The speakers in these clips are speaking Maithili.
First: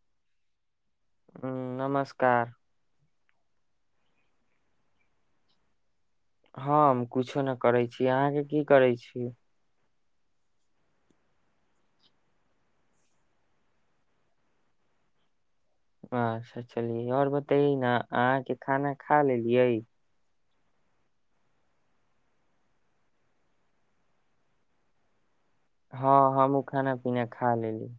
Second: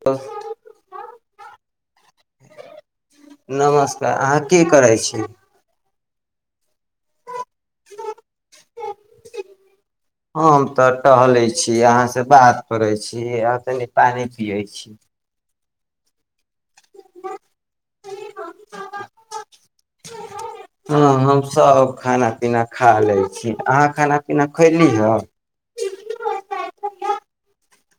तब [unintelligible] ह नमस्कार नमस्कार अहाँ की करै छी हम कुछो नहि करै छी अहाँके की करै छी हम तऽ टहलै छी अहाँसे बात करै छी आ तनि पानि पियै छी आछ चलिय और बतैए न अहाँके खाना खा लेलियै हँ हमसभ खाना पीना खा लै छी अहाँ खाना पीना खयली हँ हँ हम हु खाना पीना खा लेली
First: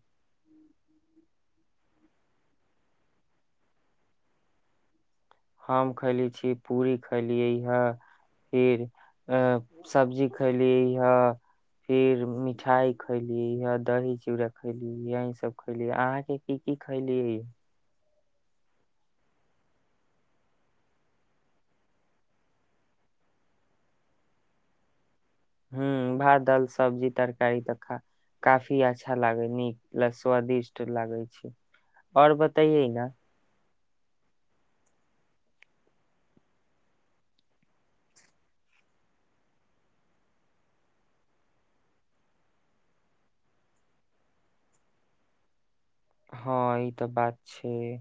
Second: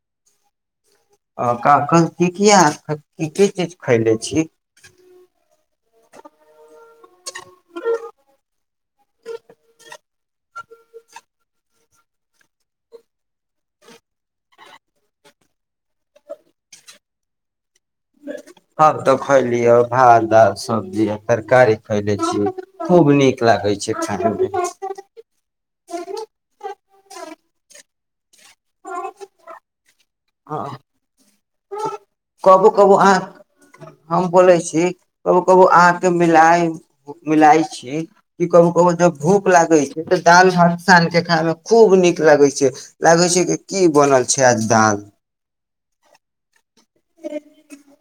अ काखन कि खियाल की की चीज खयले छी हम खयली छी पूरी खैलियै हए फिर अ सब्जी खैलि ह फिर मिठाइ खैलि ह दही चूड़ा खयलि यहि सभ खयली अहाँके की की खयलि आब तऽ खयलियै भात दालि सबजी आ तरकारी खयलै छि खूब नीक लागै छै खायमे ह्म भात दल सब्जी तरकारी तऽ खा काफी अच्छा लागे नीक ल स्वादिष्ट लागै छैइ आओर कबो बतइयै कबो न अहाँ हम बोलै छी कबो कबो अहाँके मिलाय मिलाय छी कि कबो कबो जब भूख लागै छैइ तऽ दालि भात सान के खायमे खूब नीक लगै छैइ लागै छैइ कि की बनल छैइ आज दालि हँ ई तऽ बात छैइ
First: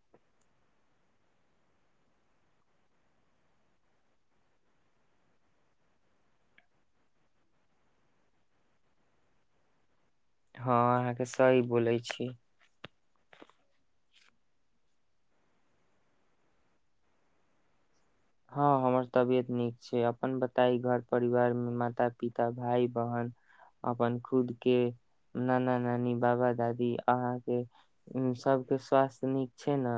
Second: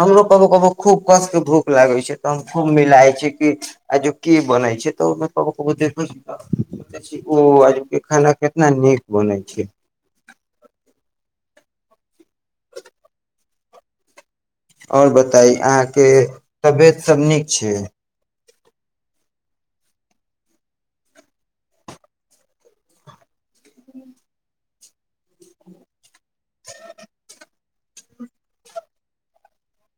हमरो कबो कबो खूब कसके भूख लागै छैइ तऽ हम खूब मिलाइ छियै कि आजू की बनैइ छैइ तऽ ओहिमे कबो कबो देखै छी तै छी ओ आजूके खाना कितना नीक बनै छैइ हँ अहाँके सही बोलैइ छी और बताई अहाँके तबियतसभ नीक छै हँ हमर तबियत नीक छैइ अपन बताई घर परिवार में माता पिता भाई बहिन अपन खुद के नाना नानी बाबा दादी अहाँके उ सबके स्वास्थ्य नीक छैइ न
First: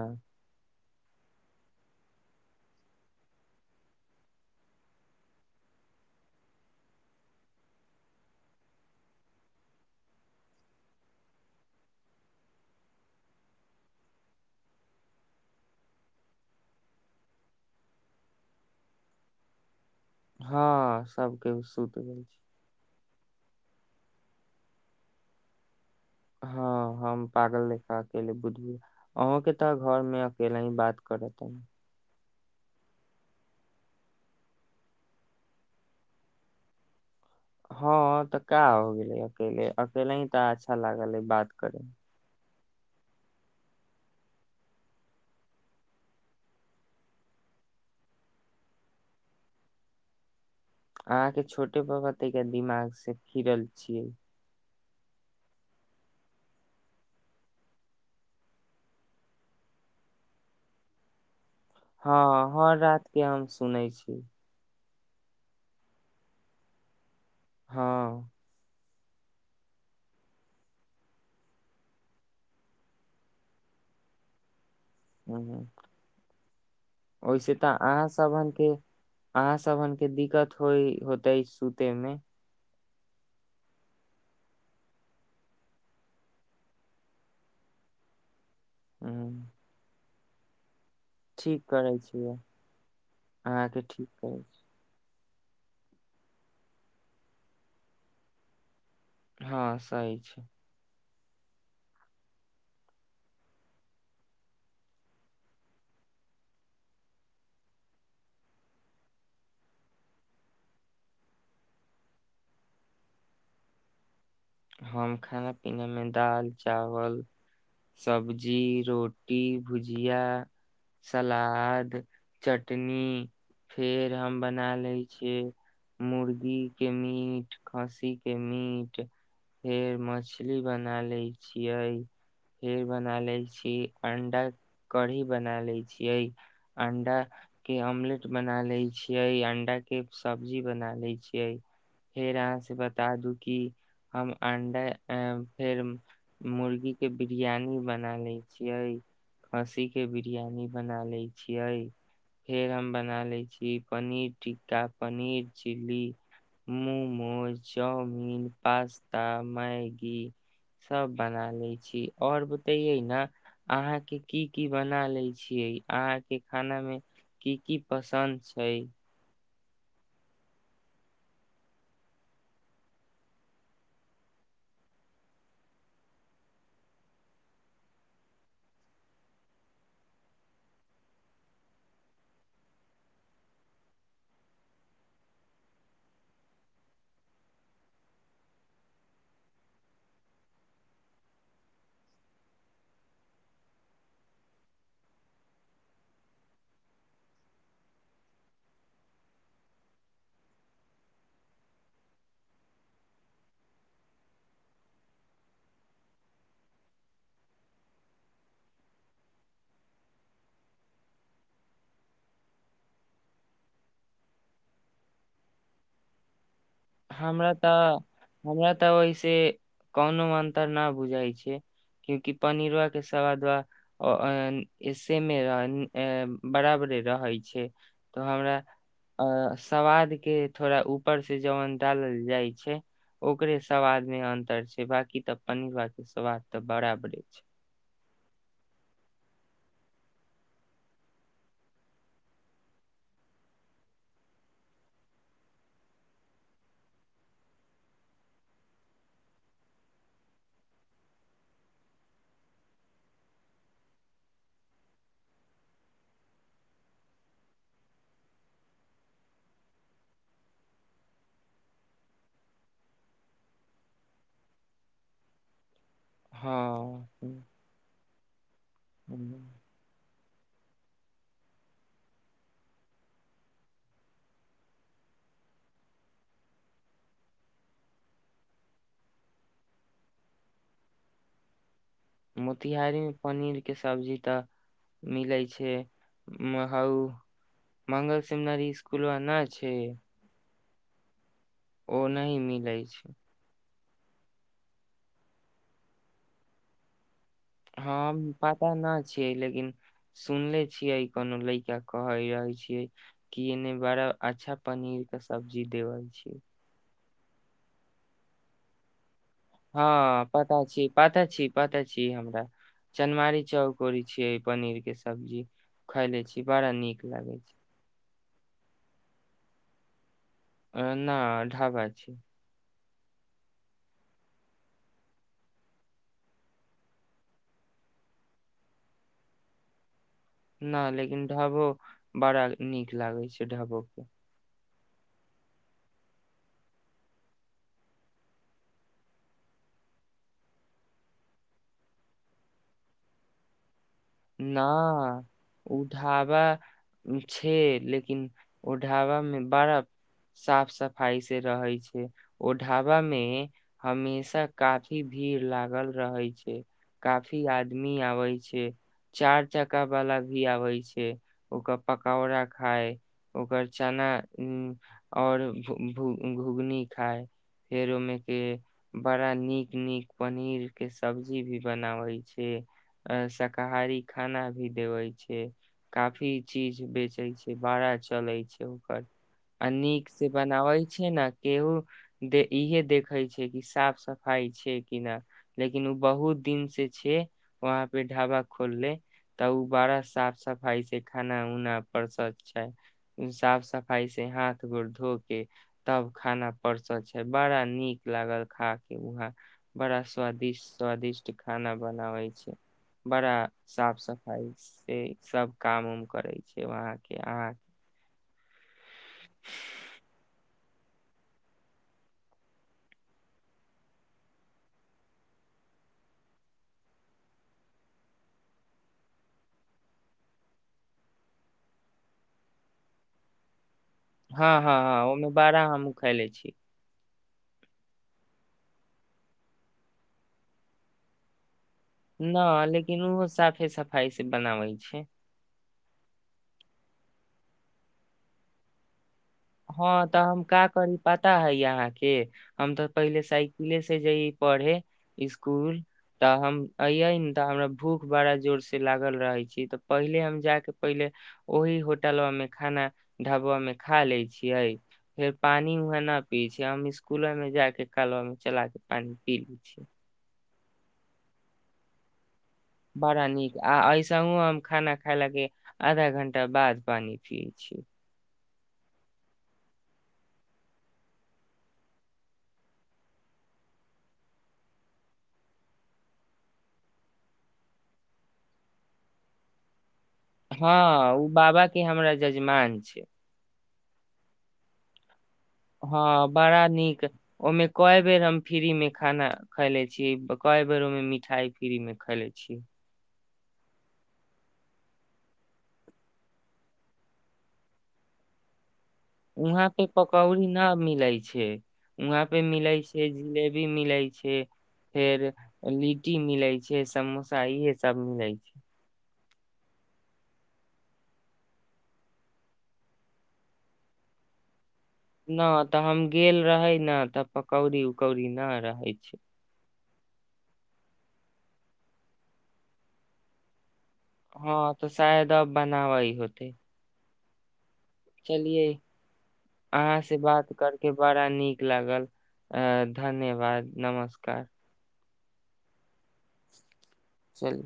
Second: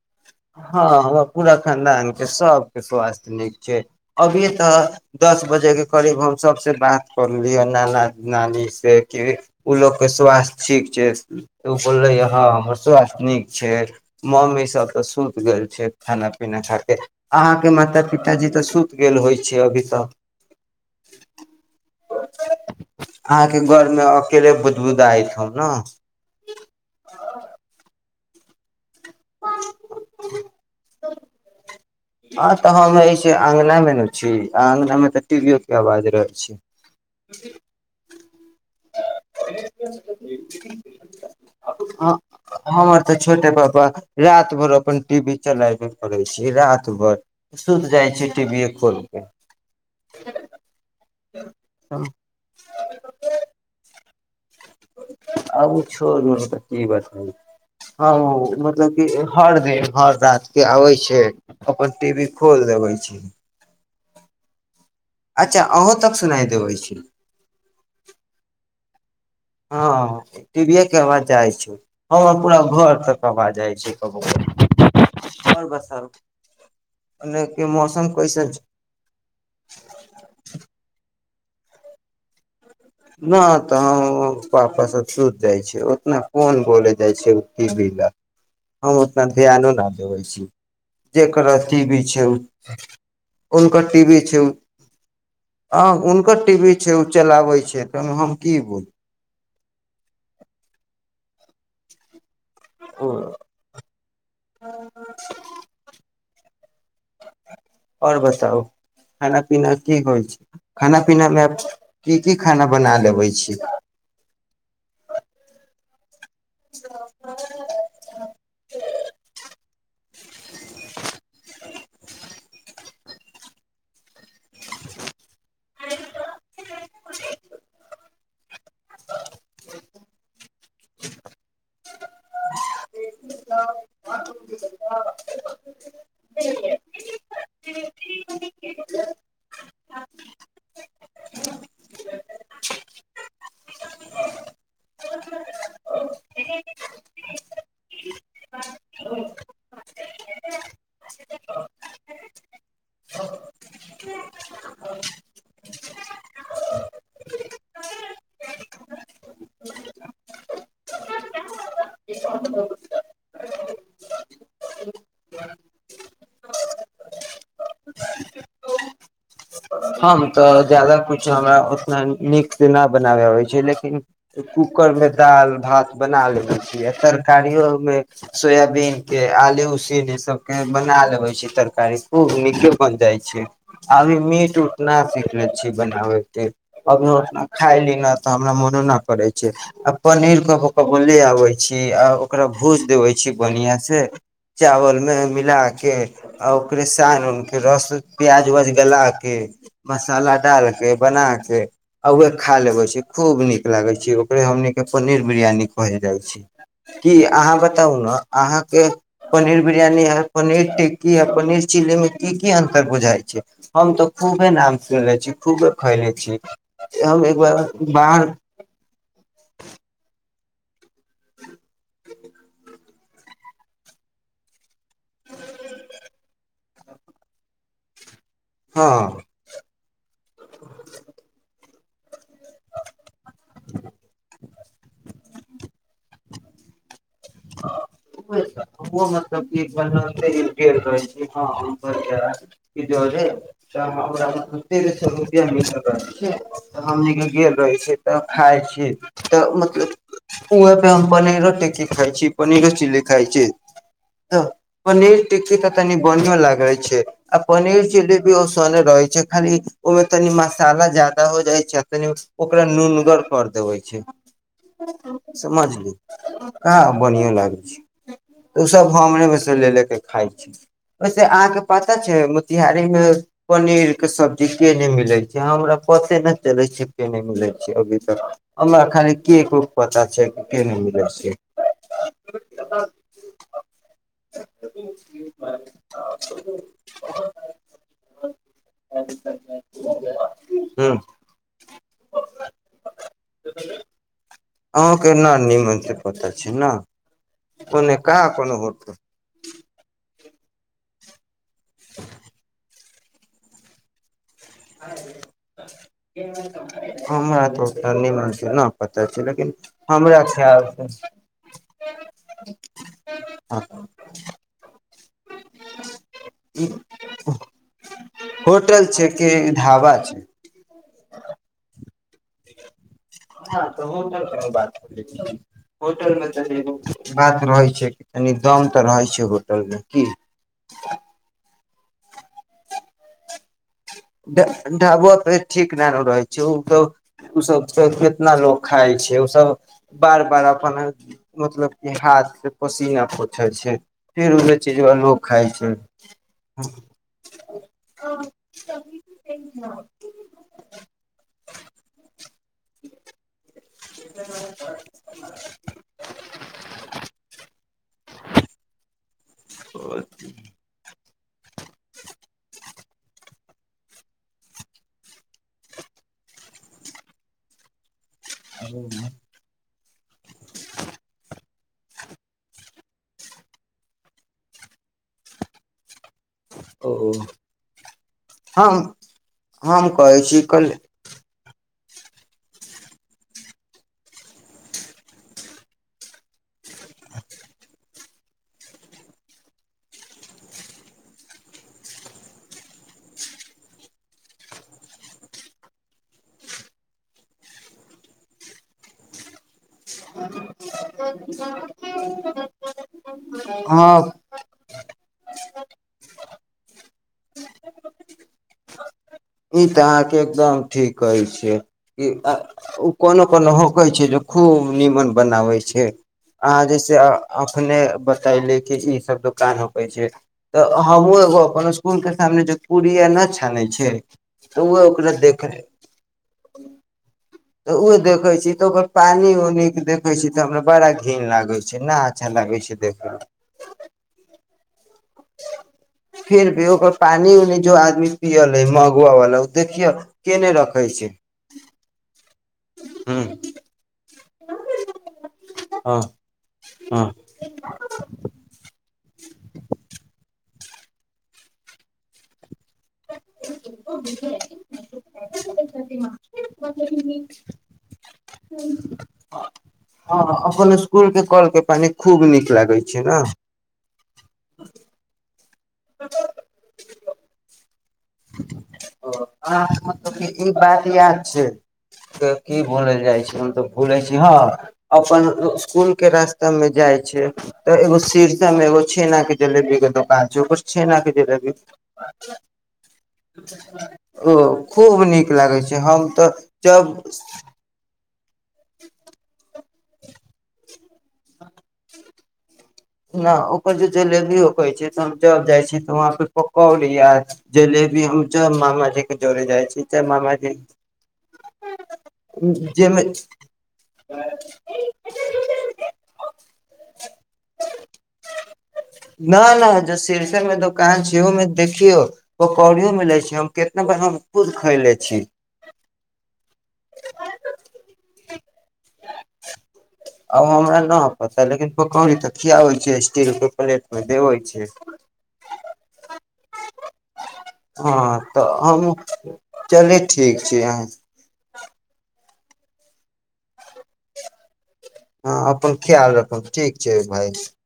हँ हमरा पूरा खानदान के सबके स्वास्थ्य नीक छैइ अभीये तऽ दस बजेके करीब हम सबसे बात करलियै नाना नानी से कि ओ लोकके स्वास्थ्य ठीक छैइ उ बोललै ह हमर स्वास्थ्य नीक छैइ मम्मीसभ तऽ सुति गेल छैइ खाना पीना खाके अहाँके माता पिताजी तऽ सुति गेल होइ छैइ अभी तक हां सभकेऊ सुति गेल छै अहाँके घर में अकेले बुदबुदाय छौं न हँ हम पागल लेखा ए ले। बुधब [unintelligible] अहूं के तऽ घर में अकेला ही बात करत आ तऽ हम ऐसे अंगना में न छी आ अंगना में तऽ टीवीओ के आवाज रहै छै हँ अ तऽ का हो गेल अकेले अकेले ही तऽ अच्छा लागल हय बात करे मे हमर तऽ छोटे पापा रात भर अपन टी वी चलायबे करै छी रात भर सुति जाइ छी टीवीए खोलि कऽ अहाँ के छोटे पापा त दिमाग से फिरल छियै आब उ छोड़ू त की बतबै हँ मतलब की हर दिन हर रात के आबैइ छैय हँ हर रात के हम सुनै छी ह [inaudible] [unintelligible] अच्छा अहूँ तक सुनाई देबै छी हँ हँ टीवीए के आवाज जाइ छैइ हं पूरा घर तक आवाज जाइ छैइ कबो कबो ह ओई ओने से के तऽ मौसम अहाँ कैसन सभन छै के अहाँ सभन के दिक्कत होइ हो तै सूते में नह तऽ हम वापस सुति जाइ छियै उतना कोन बोले जाइ छैइ टीवी ला हम ओतना हम्म, धेआनो न देबै छी जेकरा ठीक करै टीवी छै छियै अहाँके हुनकर ठीक टीवी छै करै छी ह हुनकर टीवी छै उ चलाबै छै हम की बोलू हां सही छै ओ आओर बताउ खाना पीना की होइ छै खाना पीनामे आब की की खाना बना लेबै छी हम खाना पीना में दाल चावल सब्जी रोटी भुजी भुजिया सलाद चटनी फेर हम बना ले छियै मुर्गी के मीट खसिके के मीट फेर मछ ली बना ले छियै फेर बना ले छी अंडा कढ़ी बना ले छियै अंडा के अमलेट बना लैय छी अंडा के सब्जी बना लैय छिअइ फेर अहाँ से बता दू कि हम अण्डा फेर मुर्गीके बिरयानी बना लैइ छियै खस्सीके बिरयानी बना लैइ छियै फेर हम बना लैत छियै paneer tikka paneer chilli momos chow mein pasta Maggi सब बना ले छी और बताइय न अहाँके की की बना लैय छिअइ अहाँके खाना में की की पसन्द छै हम तऽ जादा कुछो हमरा उतना नीकसै न बनाबे अबैइ छैइ लेकिन कूकरमे दाल भात बना लय छीअइ आ तरकारियो मे सोयाबीनके आलू उसिन ई सभके बना लेबैत छियै तरकारी खूब नीके बनि जाइत छै अभी मीट उट ना सीखने छी बनाबे के अभी ओतना खाइ ली ना तऽ हमरा मोनो न करै छैइ आ पनीरके कऽ ले आबै छी आ ओकरा भूज देबै छी बढ़िआँसँ चावलमे मिलाके आ ओकरे सानि उनिके रस प्याज उआज गला के मसाला डालके बना के आ उहे खा लेबै छी खूब नीक लागै छै ओकरे हमनीके पनीर बिरियानी कहै जाइ छै की अहाँ बताउ ने अहाँके पनीर बिरियानी आ पनीर टिक्की आ पनीर चिलीमे की की अन्तर बुझाइ छै हम तऽ खूबे नाम सुनले छी खूबे खैले छी हम एक हमरा बार तऽ बाहर हमरा तऽ ओइसे कोनो अं खत्तरनाब [unintelligible] बुझाइ छैइ क्योंकि पनीरों सबादबा सेमे रहै बराबरे रहै छैइ तऽ हमरा हँ अ सवाद के थोड़ा ऊपर से जवन डालल जाइ ओकरे सबाद में अन्तर छै बाकी त पनीरबा के स्वाद त बराबरे छै बने गेल रहे छी ह जे ते मिलल रहे छै हमनी कगेल रहे छी त खाय छी त मतलब ओह पे हम पनेरो‌ टिक्की खाय छी [unintelligible] पनीरो चिली खाइ छै तऽ पनीर टिक्की तऽ तनी बढ़ियो लागे छै आ पनीर चिली भी ओसने रहै छै खाली ओहिमे तनी मसाला जादा हो जाइ छैआ तनि ओकरा नूनगर कर देबे छै समझली काम हँ लागै छै ऽ ओसभ हमरे में से ले ले कऽ खाइ छी वैसे अहाँके पता छै मोतिहारीमे पनीरके सब्जी केन्ने मिलै छै हमरा पते न चलैइ छै की केन्ने मिलै छै अभी तक हमरा खाली केक उक पता छैइ की केने मिलै छै मोतिहारी में पनीर के सब्जी तऽ मिलै छै महौ मंगल सेमिनरी इसकुलवा ना छै हूं ओ नहि मिलै छै अहाँके न निमनसँ पता छै ने ओने ह कहाँ कोनो पता होटल नहि छियै लेकिन सुनले छियै कोनो ल का कहै रहै छियै की एने बड़ा अच्छा पनीर के सब्जी देबल छी हमरा त निमन सँ न पता छै लेकिन हमरा हँ पता ख्याल से छी पता छी पता छी हमरा चनमारी चौकौरी छियै पनीर के सब्जी खैले छी बड़ा नीक लागै छै ढावा छै अ न ढाबा छै हँ त होटल बात होटल मे त बात रहै छै तनी दम तऽ रहै छै होटल मे की नहि लेकिन ढाबो बड़ा नीक लागै छै ढाबो प ढाबो पे ठीक ना न रहै छै ओ ओ सब कितना लोग खाइ छै ओसभ बार बार अपन मतलब कि हाथ स पसीना पोछै छै फेर उहे न चीजबा लोग खाइ छै ओ ढाबा छै लेकिन ओ ढाबा मे ब बड़ा साफ सफाई से रहै छै ओ ढाबा मे हमेशा काफी भीड़ लागल रहै छै काफी आदमी आबै छै चारि चक्का वाला भी आबै छै ओकर पकौड़ा खाय ओकर चना आओर घु घु घुघनी खाय हेरोमे [unintelligible] के बड़ा नीक नीक पनीर के सब्जी भी बनावै छै साकाहारी खाना भी देबै छै काफी चीज ओ बेचे छै बाड़ा चलैत छै हम ओकर आ हम नीक कहै से छी कल बनाबै छै ने केहू इहे देखै छै कि साफ सफाई छै कि न लेकिन ओ बहुत दिन से छै वहाँ पे ढाबा खोलले तऽ ओ बड़ा साफ सफाई से खाना उना परसत छै साफ सफाई से हाथ गोड़ धो के तब खाना परसत छै बड़ा नीक लागल खा के वहा बड़ा स्वादिष्ट स्वादिष्ट खाना बनावै छै बड़ा साफ हँ सफाइ से सब काम उम करै छै वहााँके अहाँ ई तऽ अहाँके एकदम ठीक कहैत छियै कि ओ कोनो कोनो होकै छै जे खूब नीमन बनाबैत छै अहाँ जैसे एखने बतयली कि ईसभ दोकान होकै छै तऽ हमहूँ एगो अपन इसकुलके सामने जे पूड़ी य नहि छानैत छै हँ तऽ हँ उह हँ ओकरा ओहिमे देख बारह हम खाय ले छी तऽ उ देखे छी तऽ ओकर पानी उनी के देखे छी त हमरा बड़ा घिन लागे छै अच्छा न लागै छै लेकिन देखे मे ओ साफे सफाई से बनाबै छै [inaudible] फिर भी ओकर पानी उनि जो आदमी पियल ह मंग वग वाल हँ तऽ हम का करी पता हइ अहाँके हम तऽ ह पहिले साइकिले से जइ पढ़े इसकूल ह तऽ हम ह एयये तऽ हमरा भूख बड़ा जोर से ल रहै छी तऽ पहिले हम जाके पहिले ओहि होटलवामे खाना ढाबोमेमे खा लैै छियै फेर पानि उहे न पिय छियै हम इसकूलमे जाके काले मे चला के पानि पी ले छियै ख स्कूल के कल के पानी खूब नीक लागे छै ने बड़ा नीक आ ऐस हम खाना खााय लागी आधा घण्टा बाद पानी पियै छिय अहाँ मतलब ई बात याद छै के की बोलल जाइ छै मतलब भूले छी हँ अपन इसकूल के रास्ता में जाइ छै तऽ एगो शीरष मे एगो छेना के जलेबी के दोकान छै ओकर हँ छेना के ओ जलेबी बाबा के हमरा जजमान छै ओ खूब नीक नीक लागै छै हम तऽ जब क बेर हम फ्री मे खाना खैले छी क बेर ओहिमे मिठाई फ्री में खैले छी न ओकर जे जलेबी हो कहे छै त हम जब जाय छी त वहां पे पकौरी या जलेबी हम जब मामा जी वहाँ पे पकौड़ी न मिलै छै वहाँ पे मिलै जाहिमे छै जिलेबी मिलैत छै फेर लिट्टी मिलैत छै समोसा इहे सब मिलै छै न न जो सीरसे में दोकान छै ओ में देखियो ओ पकौड़ियो मिले छै हम केितना बार हम खुद खैले छी नहि तऽ हम गेल रहै ने तऽ पकौड़ी उकौड़ी नहि रहै छी आब हमरा न पता लेकिन पकौड़ी किया होइ छै स्टील रप हँ तऽ शायद आब बनावै होतै हँ तऽ चलियै हमहुँ अहाँ चलैत से बात छी करके अहाँसँ बड़ा नीक लागल अ धन्यवाद नमस्कार हँ अपन ख्याल राखब ठीक छै भाई चलि